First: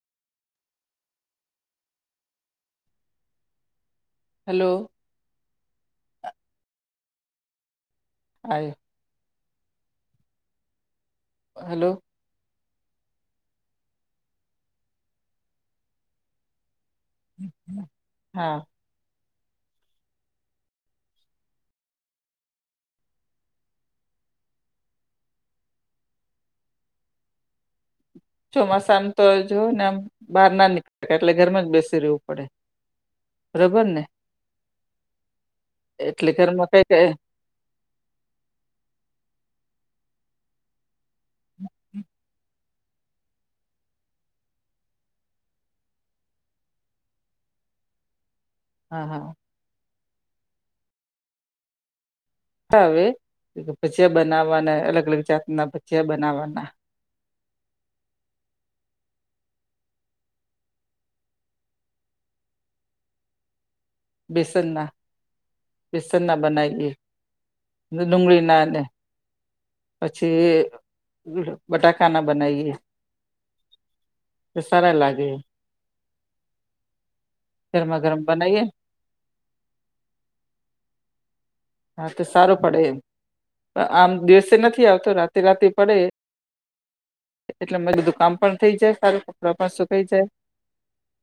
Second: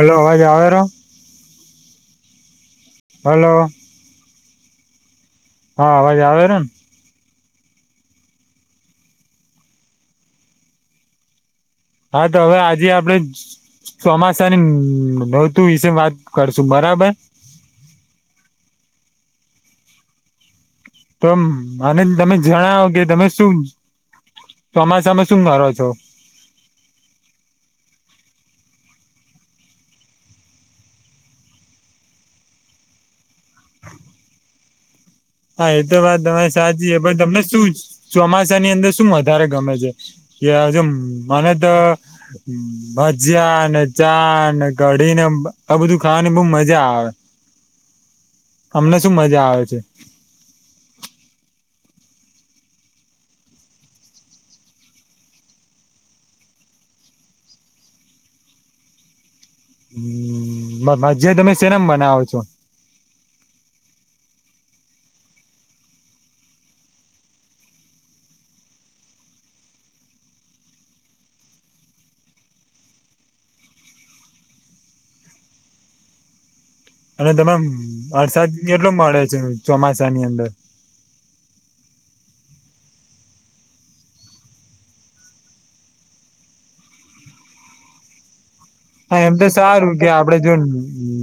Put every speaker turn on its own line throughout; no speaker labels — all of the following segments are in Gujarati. હલો અવાજ આવે ર હાલો.
હાલો.
હા અવાજ આવેરન
આય હાલો.
હા તો અવે આજે આપડે ચોમાસાની નોતું વિશે વાત કરશું બરાબર
હા.
તો અને તમે જણાવો કે તમે શું ચોમાસામાં શું કરો છો?
ચોમાસામ તો જોવ ને આમ બહાર ના નીકળ એટલે ઘરમાં જ બેસી રહેવું પડે બરોબર ને
હા એ તો વાત
એટલે
તમારી
ઘરમાં કઈ
સાચી છે,
કઈ
પણ તમને શું ચોમાસાની અંદર શું વધારે ગમે છે, કે જ મને તો ભજયા ને ચા ને કઢી ને આ બધું ખાવાની બો મજા આવે અમને
હા
શું
હા
મજા આવે છે.
તા વે [unintelligible]
જે ભ ભજીયા તમે સેનામ બનાવો છો?
બેસન ના બેસન ના બનાએ દુંગળરી નાને પછી બટાકાના બનાવીએ સારા લાગે
અને તમે
ગરમા ગરમ
વરસાદ
બનાવીએ
એટલો મળે છે, ચોમાસાની અંદર
હા તો સારું પડે આમ દિવસે નથી આવતો રાતે રાતે પડે એટલે [unintelligible]
હા
સારું
એમ તો
કપડાં પણ
સારું
સુકાઈ
કે
જાય
આપડે જો હમ્મ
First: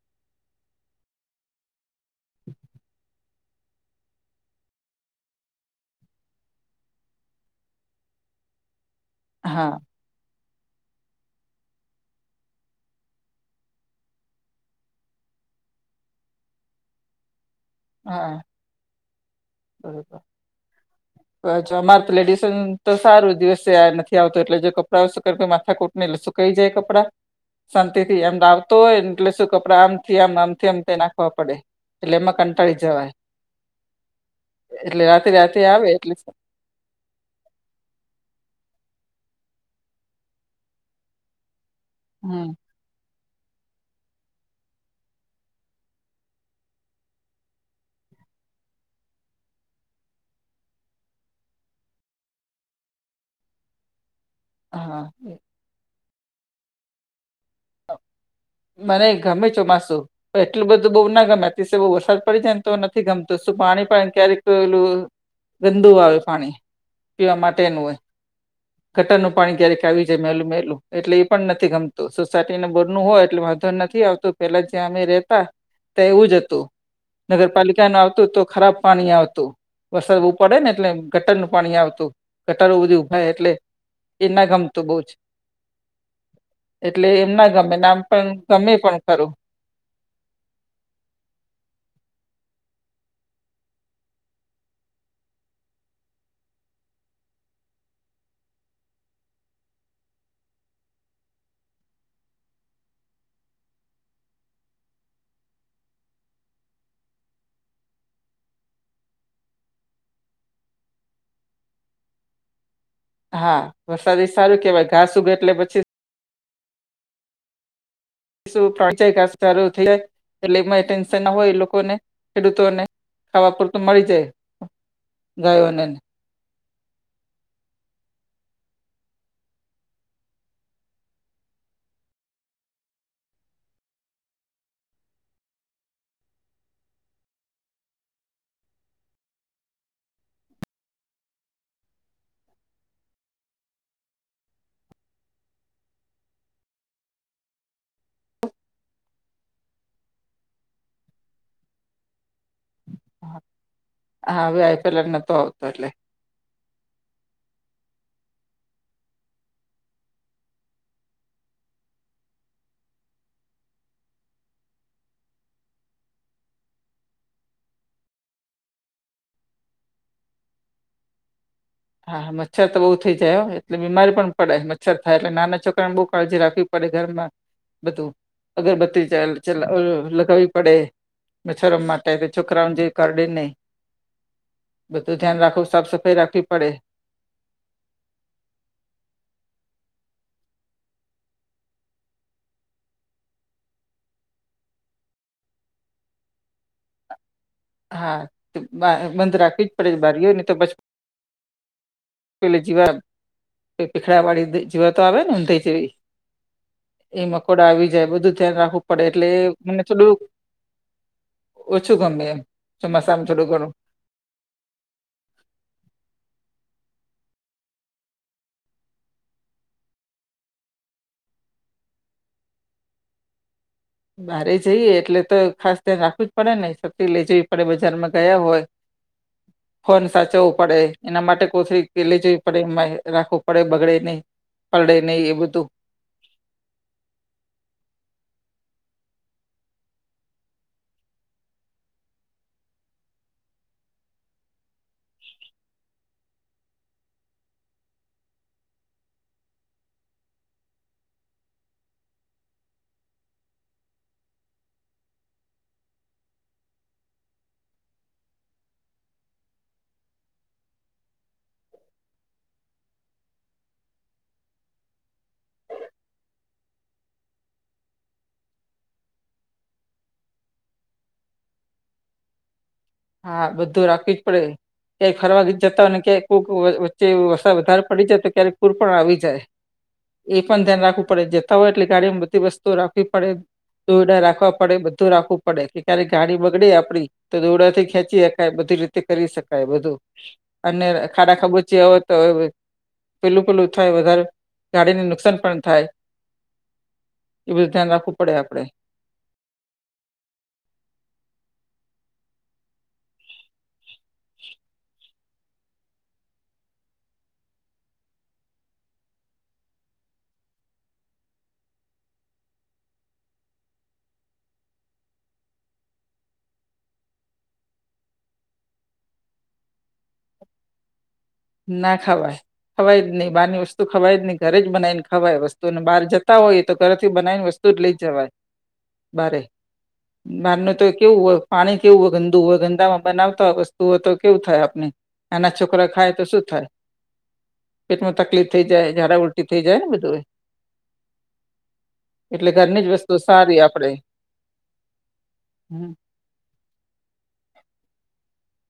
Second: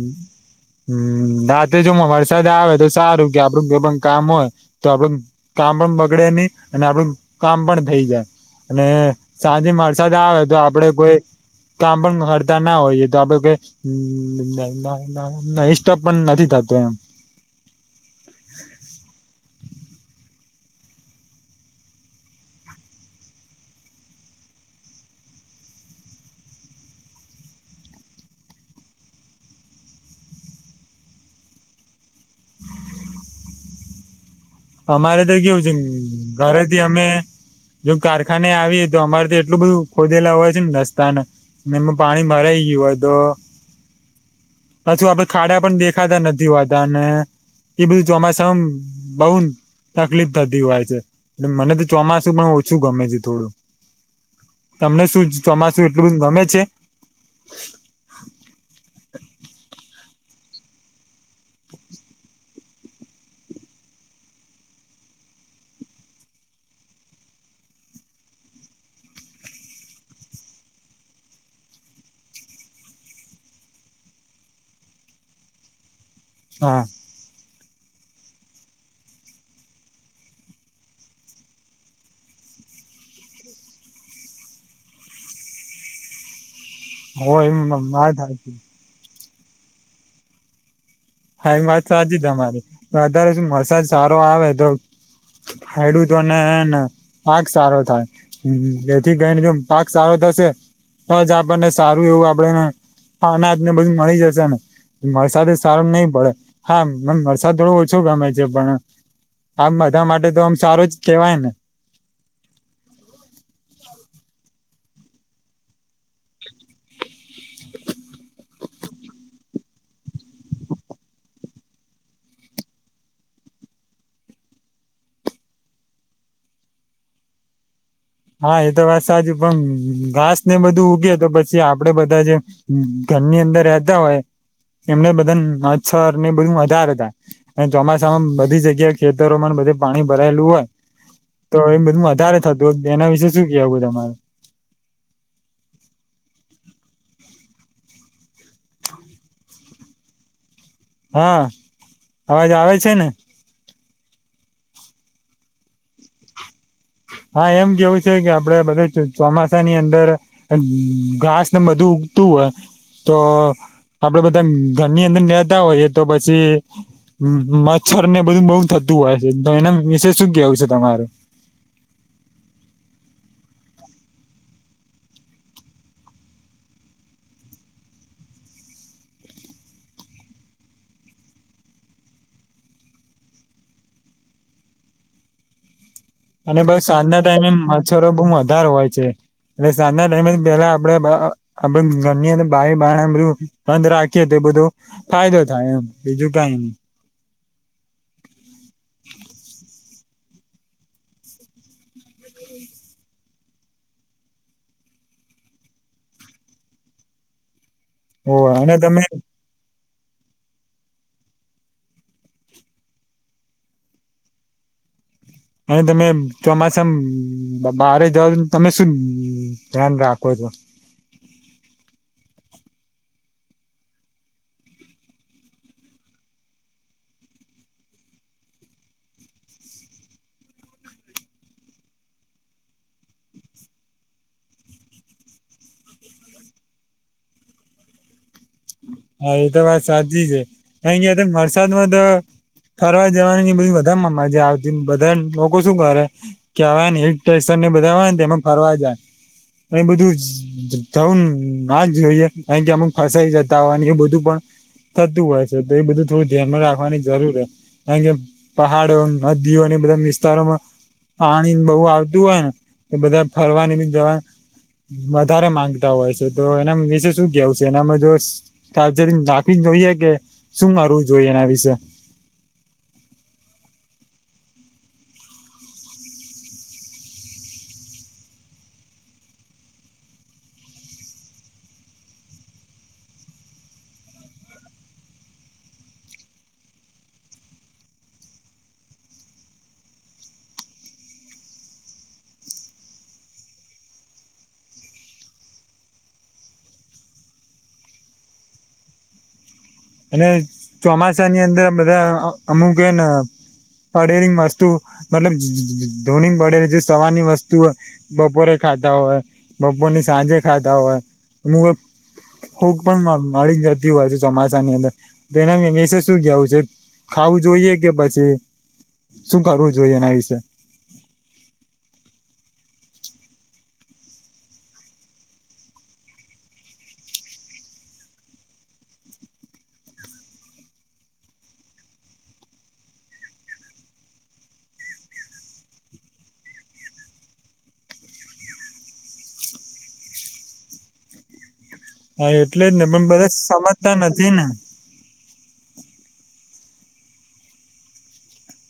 રાતે જોમ વરસાદ આવે તો સારું કે આપડું કોઈ પણ કામ હોય તો આપડે કામ પણ બગડે ની અને આપડું કામ પણ થઈ જાય અને સાંજે
હા
વરસાદ આવે તો આપડે કોઈ કામ પણ તા ના હોય તો આપડ પણ નથી થતો એમ
હા બરોબર
[inaudible]
હ અમાર તો લેડીસ તો સારું દિવસે નથી આવતું એટલે જો કપડાં [unintelligible] માથાકુટ [unintelligible] સુકાઈ જાય કપડા શાંતિથી એમ આવતો હોય ને એટલે શું કપડા આમથી આમ આમથી આમ તે નાખવા પડે એટલે એમાં કંટાળી જવાય એટલે
અમારે
રાતે
તો
રાતે
કેવું છે,
આવે એટલે
ઘરેથી અમે જો કારખાને આવીએ તો અમારે તો એટલું બધું ખોદેલા હોય છે, ને રસ્તા ને પાણી
હમ
ભરાઈ ગયું હોય તો પાછું આપડે ખાડા પણ દેખાતા નથી હોતા ને એ બીધું ચોમાશા બઉન તકલીફ થતી હોય છે, મને તો ચોમાસું પણ ઓછું ગમે છે, થોડું
હા
તમને શું ચોમાસું એટલું ગમે છે?
મને ગમે ચોમાસું એલું બધું બો ના ગમે અતિશય વરસાદ પડી જાય ને તો નથી ગમતું શું પાણી પા ક્યારેકલું ગંદુ આવે પાણી પીવા માટેનું હોય ગટરનું પાણી ક્યારેક આવી જાય મેલું મેલું એટલે એ પણ નથી ગમતું સોસાયટી ને બોર નું હોય એટલે વાંધો નથી આવતું પેલા જ્યાં અમે રેહતા ત્યાં એવું જ હતું
હા
નગરપાલિકા ન આવતું તો ખરાબ પાણી આવતું. વરસાદ ઉપડે ને એટલે ગટરનું પાણી આવતું ગટરો બધું ઊભાય એટલે એ ના ગમતું બો જ એટલે એમ
હોય
ના ગમે ને આમ
વાત
પણ
સાચી
ગમે પણ હલો.
હા એ વાત સાચી તમારી. અતારે શ વરસાદ સારો આવે તો. ખેડૂતો અનેને પાક સારો થાય. હુ એથી ગઈને જો પાક સારો થશે. તો જ આપણને સારું એવું આપે. હા અનાજ ને બધું મળી જશે ને. વરસાદ સારું નઈ. પડે હા મન વરસાદ થોડો ઓછો ગમે છે પણ. આમ બધા માટે તો આમ સારો જ કેવાય ને.
હા વરસાદી એ સારું કેવાય. ઘાસ ઉગે એટલે પછી. શું પોચે કા સારું થઈ જાય. એટલે એ ટેન્શન ના હોય એ લોકોને ખેડૂતોને. ખાવા પૂરતો મળી જાય ગાયોને.
હા! એ તો વાત સાચું. પણ ઘાસ ને બધું ઉગે. તો પછી આપડે બધા જે. ઘરની અંદર રહેતા હોય. એમને બધાંને મચ્છર ને બધું વઘારે થાય. અને ચોમાસામાં બધી જગ્યા ખેતરોમાં બધે પાણી ભરાયેલું હોય. તો એમ બધું વધારે થતું. એના વિશે શું કેવુ તમારે? હા આવાજ આવેે છે ને?
હા આયો પેલા નોતો આવતો એડલે.
હા! એમ કેવું છે કે, આપડે બધા ચોમાસાની અંદર. એમ ઘાસ ને બદ્દુ ઉગતું હોય. તો આપડે બધા ઘરની અંદર નેતા હોઈએ તો પછી. હું મચ્છર ને બધું બહુ થતું હોય છે. તો એના વિશે શું કેવું છે તમારું?
હા મચ્છર તો બહુ થઈ જાય. એટલે બીમારી પણ પડે. મચ્છર થાય એટલે નાના છોકરા ને બહુ કાળજી રાખી. પડે ઘરમાં બધું અગરબત્તીલા લગાવવી પડે. મચ્છરો માટે છોકરાઓ જે કરડે નહીં. બધુ ધ્યાન રાખો, સાફ સફાઈ રાખું.
અને બસ સાંજના ટાઈમે મચ્છરો બઉ વધારે હોય છે. એટલે સાંજના ટાઈમે જ પેલા આપડે. આ બધ ઘરની અંદર બારી બારણાં બંધ રાખી હતી એ બધું. ફાયદો થાય એમ બીજું કઈ.
હા! તો બંધ રાખવી જ પડે છે. બારી હોય ને તો પછી. પેલે જીવા. પીખડા વાડી જીવા તો આવે ને હું થઈ જવી. એ મકોડા આવી જાય. બધું
હો
ધ્યાન
અને
રાખવું
તમે
પડે એટલે. મને થોડું ઓછું ગમે એમ. ચોમાસામાં થોડું ઘણું.
અને તમે ચોમાસામાં બહાર જઓ, તમે શું ધ્યાન રાખો છો?
બારે જઈએ એટલે તો ખાસ ધ્યાન રાખવું જ પડે ને. શક્તિ લઇ જવી પડે બજારમાં ગયા હોય.
[inaudible]
ફોન સાચવું પડે. એના માટે કોથરી કે લઈ જવી પડે. એમાં રાખવું પડે બગડે નહિ. પડે નહી એ બધું.
હા! એ તો વાત સાચી છે. ક્યા વરસાદ માં તો. ફરવા જવાની એ બધી મા મજાઆવતી. બધાને લોકો શું કરે. કેવા ને એક હિલ સ્ટેશન ને બધા હોય ને એમાં ફરવા જાય. એ બધું જવું ના જ જોઈએ. કારણ કે અમુક ફસાઈ જાય. તાવા એ બધું પણ થતું હોય છે. તો એ બધું થોડું ધ્યાનમાં રાખવાની જરૂર હ. કાર કે પહાડો, નદીઓ અને બધા વિસ્તારોમાં. પાણી બહુ આવતું હોય ને, એ બધા ફરવાની બી જવા. વધારે માંગતા હોય છે, તો એના વિશે શું કેવું છે? એનામાં જો ચાર્જર નાખી જોઈએ કે શું મારવું જોઈએ એના વિશે
હા બધું રાખવી જ પડે ક્યા ફરવા જતા હોયને ક્યા કોઈક વચ્ચે વરસાદ વધારે પડી જાય તો ક્યારેક પૂર પણ આવી જાય એ પણ ધ્યાન રાખવું પડે જતા હોય એટલે ગાડીમાં બધી વસ્તુઓ રાખવી પડે દોરડા રાખવા પડે બધું રાખવું પડે કે ક્યારેક ગાડી બગડે આપડી તો દોરડાથી ખેંચી હકાય બધી રીતે કરી શકાય બધું અને ખાડા ખાબોચિયા હોય તો પેલું પેલું થાય વધારે ગાડીને નુકસાન પણ થાય એ બધું ધ્યાન રાખવું પડે આપડે
અને ચોમાસાની અંદર બધા અમુક હેન પડેલી વસ્તુ મતલબ ધોની પળેલી જે સવાર ની વસ્તુ બપોરે ખાતા હોય બપોરની સાંજે ખાતા હોય [unintelligible] ફૂગ પણ મ મળી ને જતી હોય છે, ચોમા સાની અંદર તો એના શું કેવું છે, ખાવું જોઈએ કે પછી શું કરવું જોઈએ એના વિશે
ના ખાવાય ખવાય જ ની બારની વસ્તુ ખવા જ ની ઘરે જ બનાવી ને ખવાય વસ્તુ બાર જતા હોય તો ઘરથી બનાવી ને વસ્ તુ જ લે જવાય બારે બાર નુ તો કેવું હોય પાણી કેવું હોય ગંદુ હોય ગંદામાં બનાવતા હોય વસ્તુ હોય તો કેવું થાય આપને નાના છોકરા ખાય તો શું થાય પેટમાં તકલીફ થઈ જાય જાડા ઉલટી થઈ જાય ને બધું એ
હા
એટલે ઘરની
ને
જ
પણ
વસ્તુ
બધા
સારી
સમજતા
આપણેે
નથી ને
હમ.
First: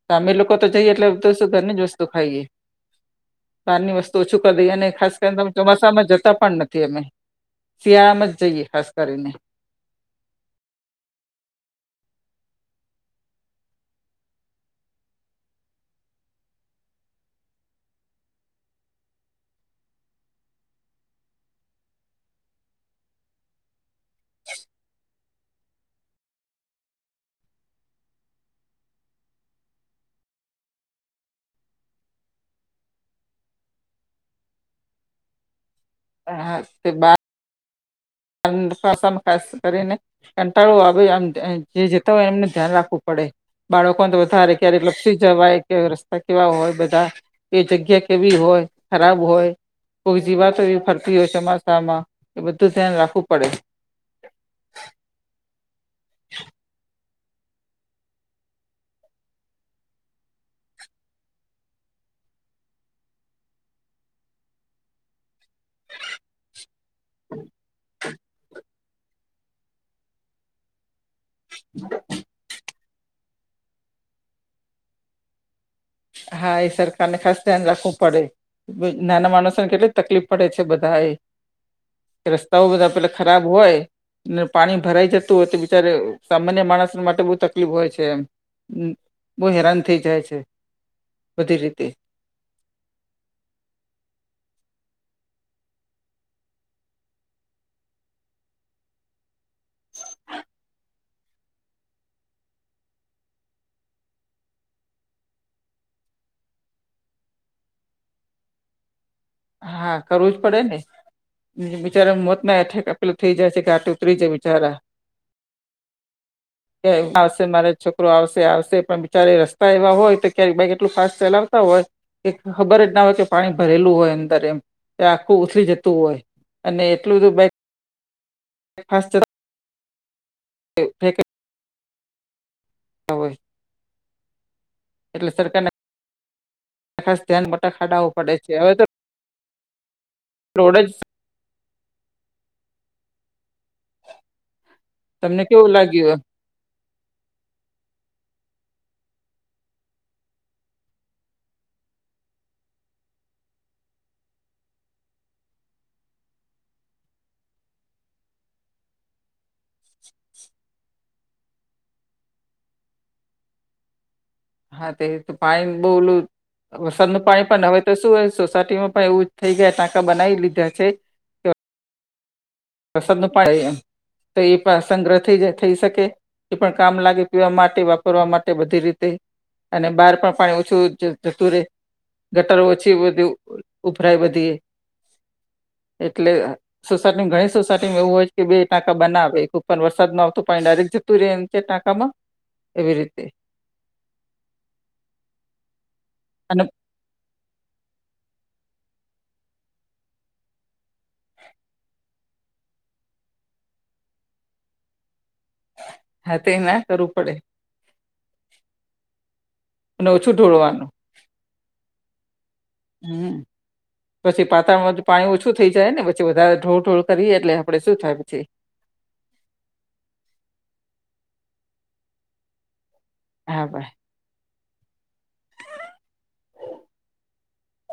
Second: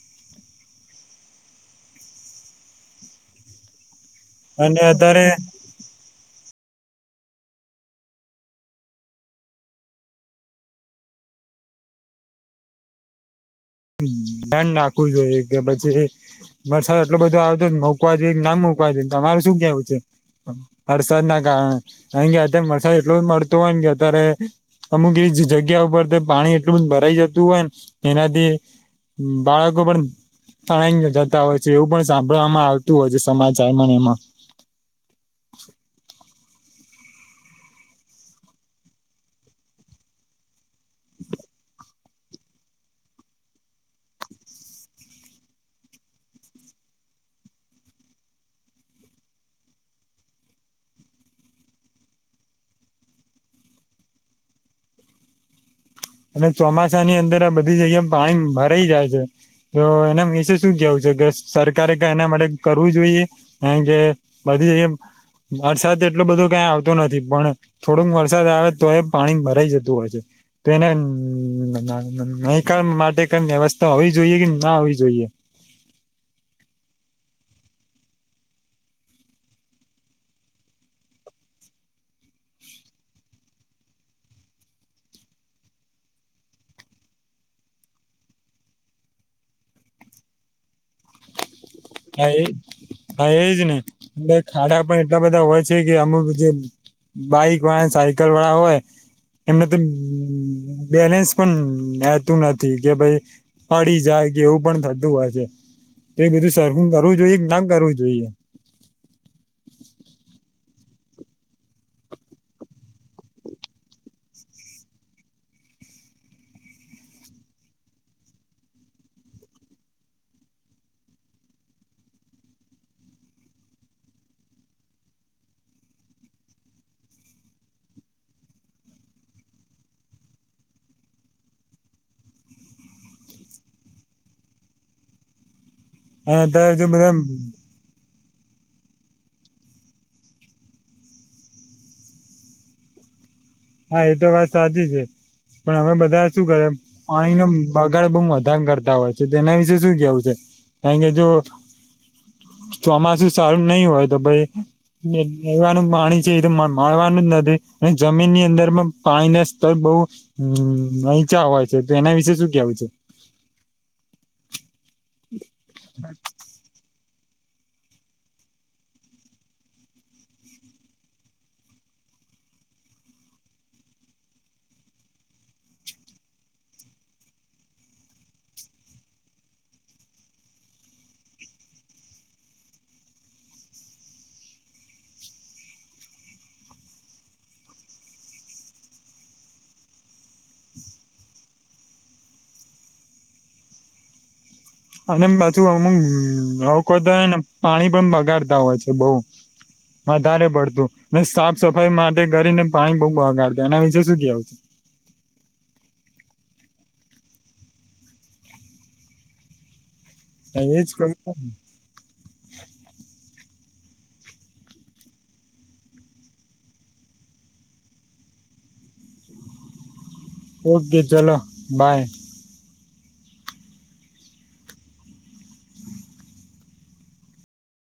[unintelligible] લોકો તો જઈએ એટલે [unintelligible] ઘરની જ વસ્તુ ખાઈએ તારની વસ્તુ ઓછું કરી દીએ
અને
ને ખાસ
અત્યારે
[unintelligible] ચોમાસામાં જતા પણ નથી અમે શિયાળામાં જ જઈએ ખાસ કરીને
ધ્યાન રાખવું જોઈએ કે પછી વરસાદ એટલો બધો આવતો મોકવા જોઈએ કે નામ મોકવા જોઈએ તમારે શું કેવું છે. વરસાદના કારણે અહી ગયા વરસાદ એટલું [unintelligible] હોય ને કે અત્યારે અમુક એવી જ જગ્યા ઉપર પાણી એટલું ભરાઈ જતું હોય ને એનાથી બાળકો પણ તણાઈ જતા હોય છે, એવું પણ સાંભળવામાં આવતું હોય છે, સમાચારમાં ને એમાં
[inaudible] [unintelligible] ખાસ કરીને કંટાળો આવે આમ જે જતા હોય એમને ધ્યાન રાખવું પડે બાળકો તો વધારે ક્યારે લપસી જવાય કે રસ્તા કેવા હોય બધા એ જગ્યા કેવી હોય ખરાબ હોય કોય જીવાતો એવી ફરતી હોય ચોમાસામાં એ બધું ધ્યાન રાખવું પડે
અને ચોમાસાની અંદર આ બધી જગ્યા પાણી ભરાઈ જાય છે. તો અવે એના વિશે શું કેવું છે, કે સરકારે કય એના માટે કરવું જોઈએ? કારણ કે બધી વરસાદ એટલો બધો કંઈ આવતો નથી પણ થોડોક વરસાદ આવે તો એ પાણી ભરાઈ જતું હોય છે. તો એના નહિકમ માટે કઈ વ્યવસ્થા હોવી જોઈએ કે ના હોવી જોઈએ?
હા એ સરકારને ખાસ ધ્યાન રાખવું પડે નાના માણસોને કેટલી તકલીફ પડે છે, બધા એ રસ્તાઓ બધા પેલા ખરાબ હોય ને પાણી ભરાઈ જતું હોય તો બિચારે સામાન્ય માણસ માટે બહુ તકલીફ હોય છે એમ હ બહુ હેરાન થઇ જાય છે બધી રીતે
હા એ હા એજ ને ખાડા પણ એટલા બધા હોય છે કે અમુક જે બાઈક વાળા સાયકલ વાળા હોય એમને તો બે-બેલેન્સ પણ રહેતું નથી કે ભાઈ પડી જાય કે એવું પણ થતું હોય છે તો એ બધું [unintelligible] કરવું જોઈએ કે ના કરવું જોઈએ.
હા કરવું જ પડે ને બિચારા મોત ના હઠેક પેલા થઈ જાય છે ઘાટ ઉતરી જાય બિચારા.
[unintelligible]
આવશે મારે છોકરો આવશે આવશે પણ બિચારે રસ્તા એવા હોય તો ક્યારેક બાઈક એટલું ફાસ્ટ ચલાવતા હોય કે ખબર જ ના હોય કે પાણી ભરેલું હોય એમ એમ એ આખું ઉતરી જતું હોય અને એટલું જો બે [inaudible] [inaudible] હોય એટલે સરકાર ના
[unintelligible]
ખાડાવું પડે છે હવે તો રોડે જ
હા એ તો વાત સાચી છે
તમને કેવું
પણ અમે
લાગ્યું
બધા શું કરે પાણીનો બગાડ બઉ વધારે કરતા હોય છે તેના વિશે શું કેવું છે કારણ કે જો ચોમાસું સારું નહી હોય તો ભાઈ પીવાનું પાણી છે એ તો મ-મળવાનું જ નથી અને જમીન ની અંદરમાં પાણીના સ્તર બઉ નીચા હોય છે તો એના વિશે શું કેવું છે
હા તે તો પાણી બોવ ઓલુ વરસાદનું પાણી પણ હવે તો શું સોસાયટીમાં પણ એવું જ થઈ ગયા ટાંકા બનાવી લીધા છે વરસાદનું પાણી [unintelligible] તો એ પણ સંગ્રહ થઈ જાય થઈ શકે એ પણ કામ લાગી ગયું માટી વાપરવા માટે બધી રીતે અને બહાર પણ પાણી ઓછું જતું રયે ગટરો ઓછી વધુ ઉભરાય બધી એ એટલે [unintelligible] સોસાયટીમાં એવું હોય છે કે બે ટાંકા બનાવે પણ વરસાદમાં આવતું પાણી ડાયરેક જતું રહે એમ ટાંકામાં એવી રીતે
અને પાછું અમુક
અને
લોકો છે ને પાણી પણ બગાડતા હોય છે બઉ વધારે પડતું ને સાફ સફાઈ માટે કરીને પાણી બહુ બગાડત એના વિશેે શું કેવું
હા [unintelligible] કરવું પડે અને ઓછું ઢોળવાનું
એજ કહ્યું
હમ પછી પાતળમાંથી પાણી ઓછું થઈ જાય ને પછી વધારે થોડું થોડું કરીએ એટલે આપડે શું થાય પછી
ઓકે ચલો બાય
હા ભાઈ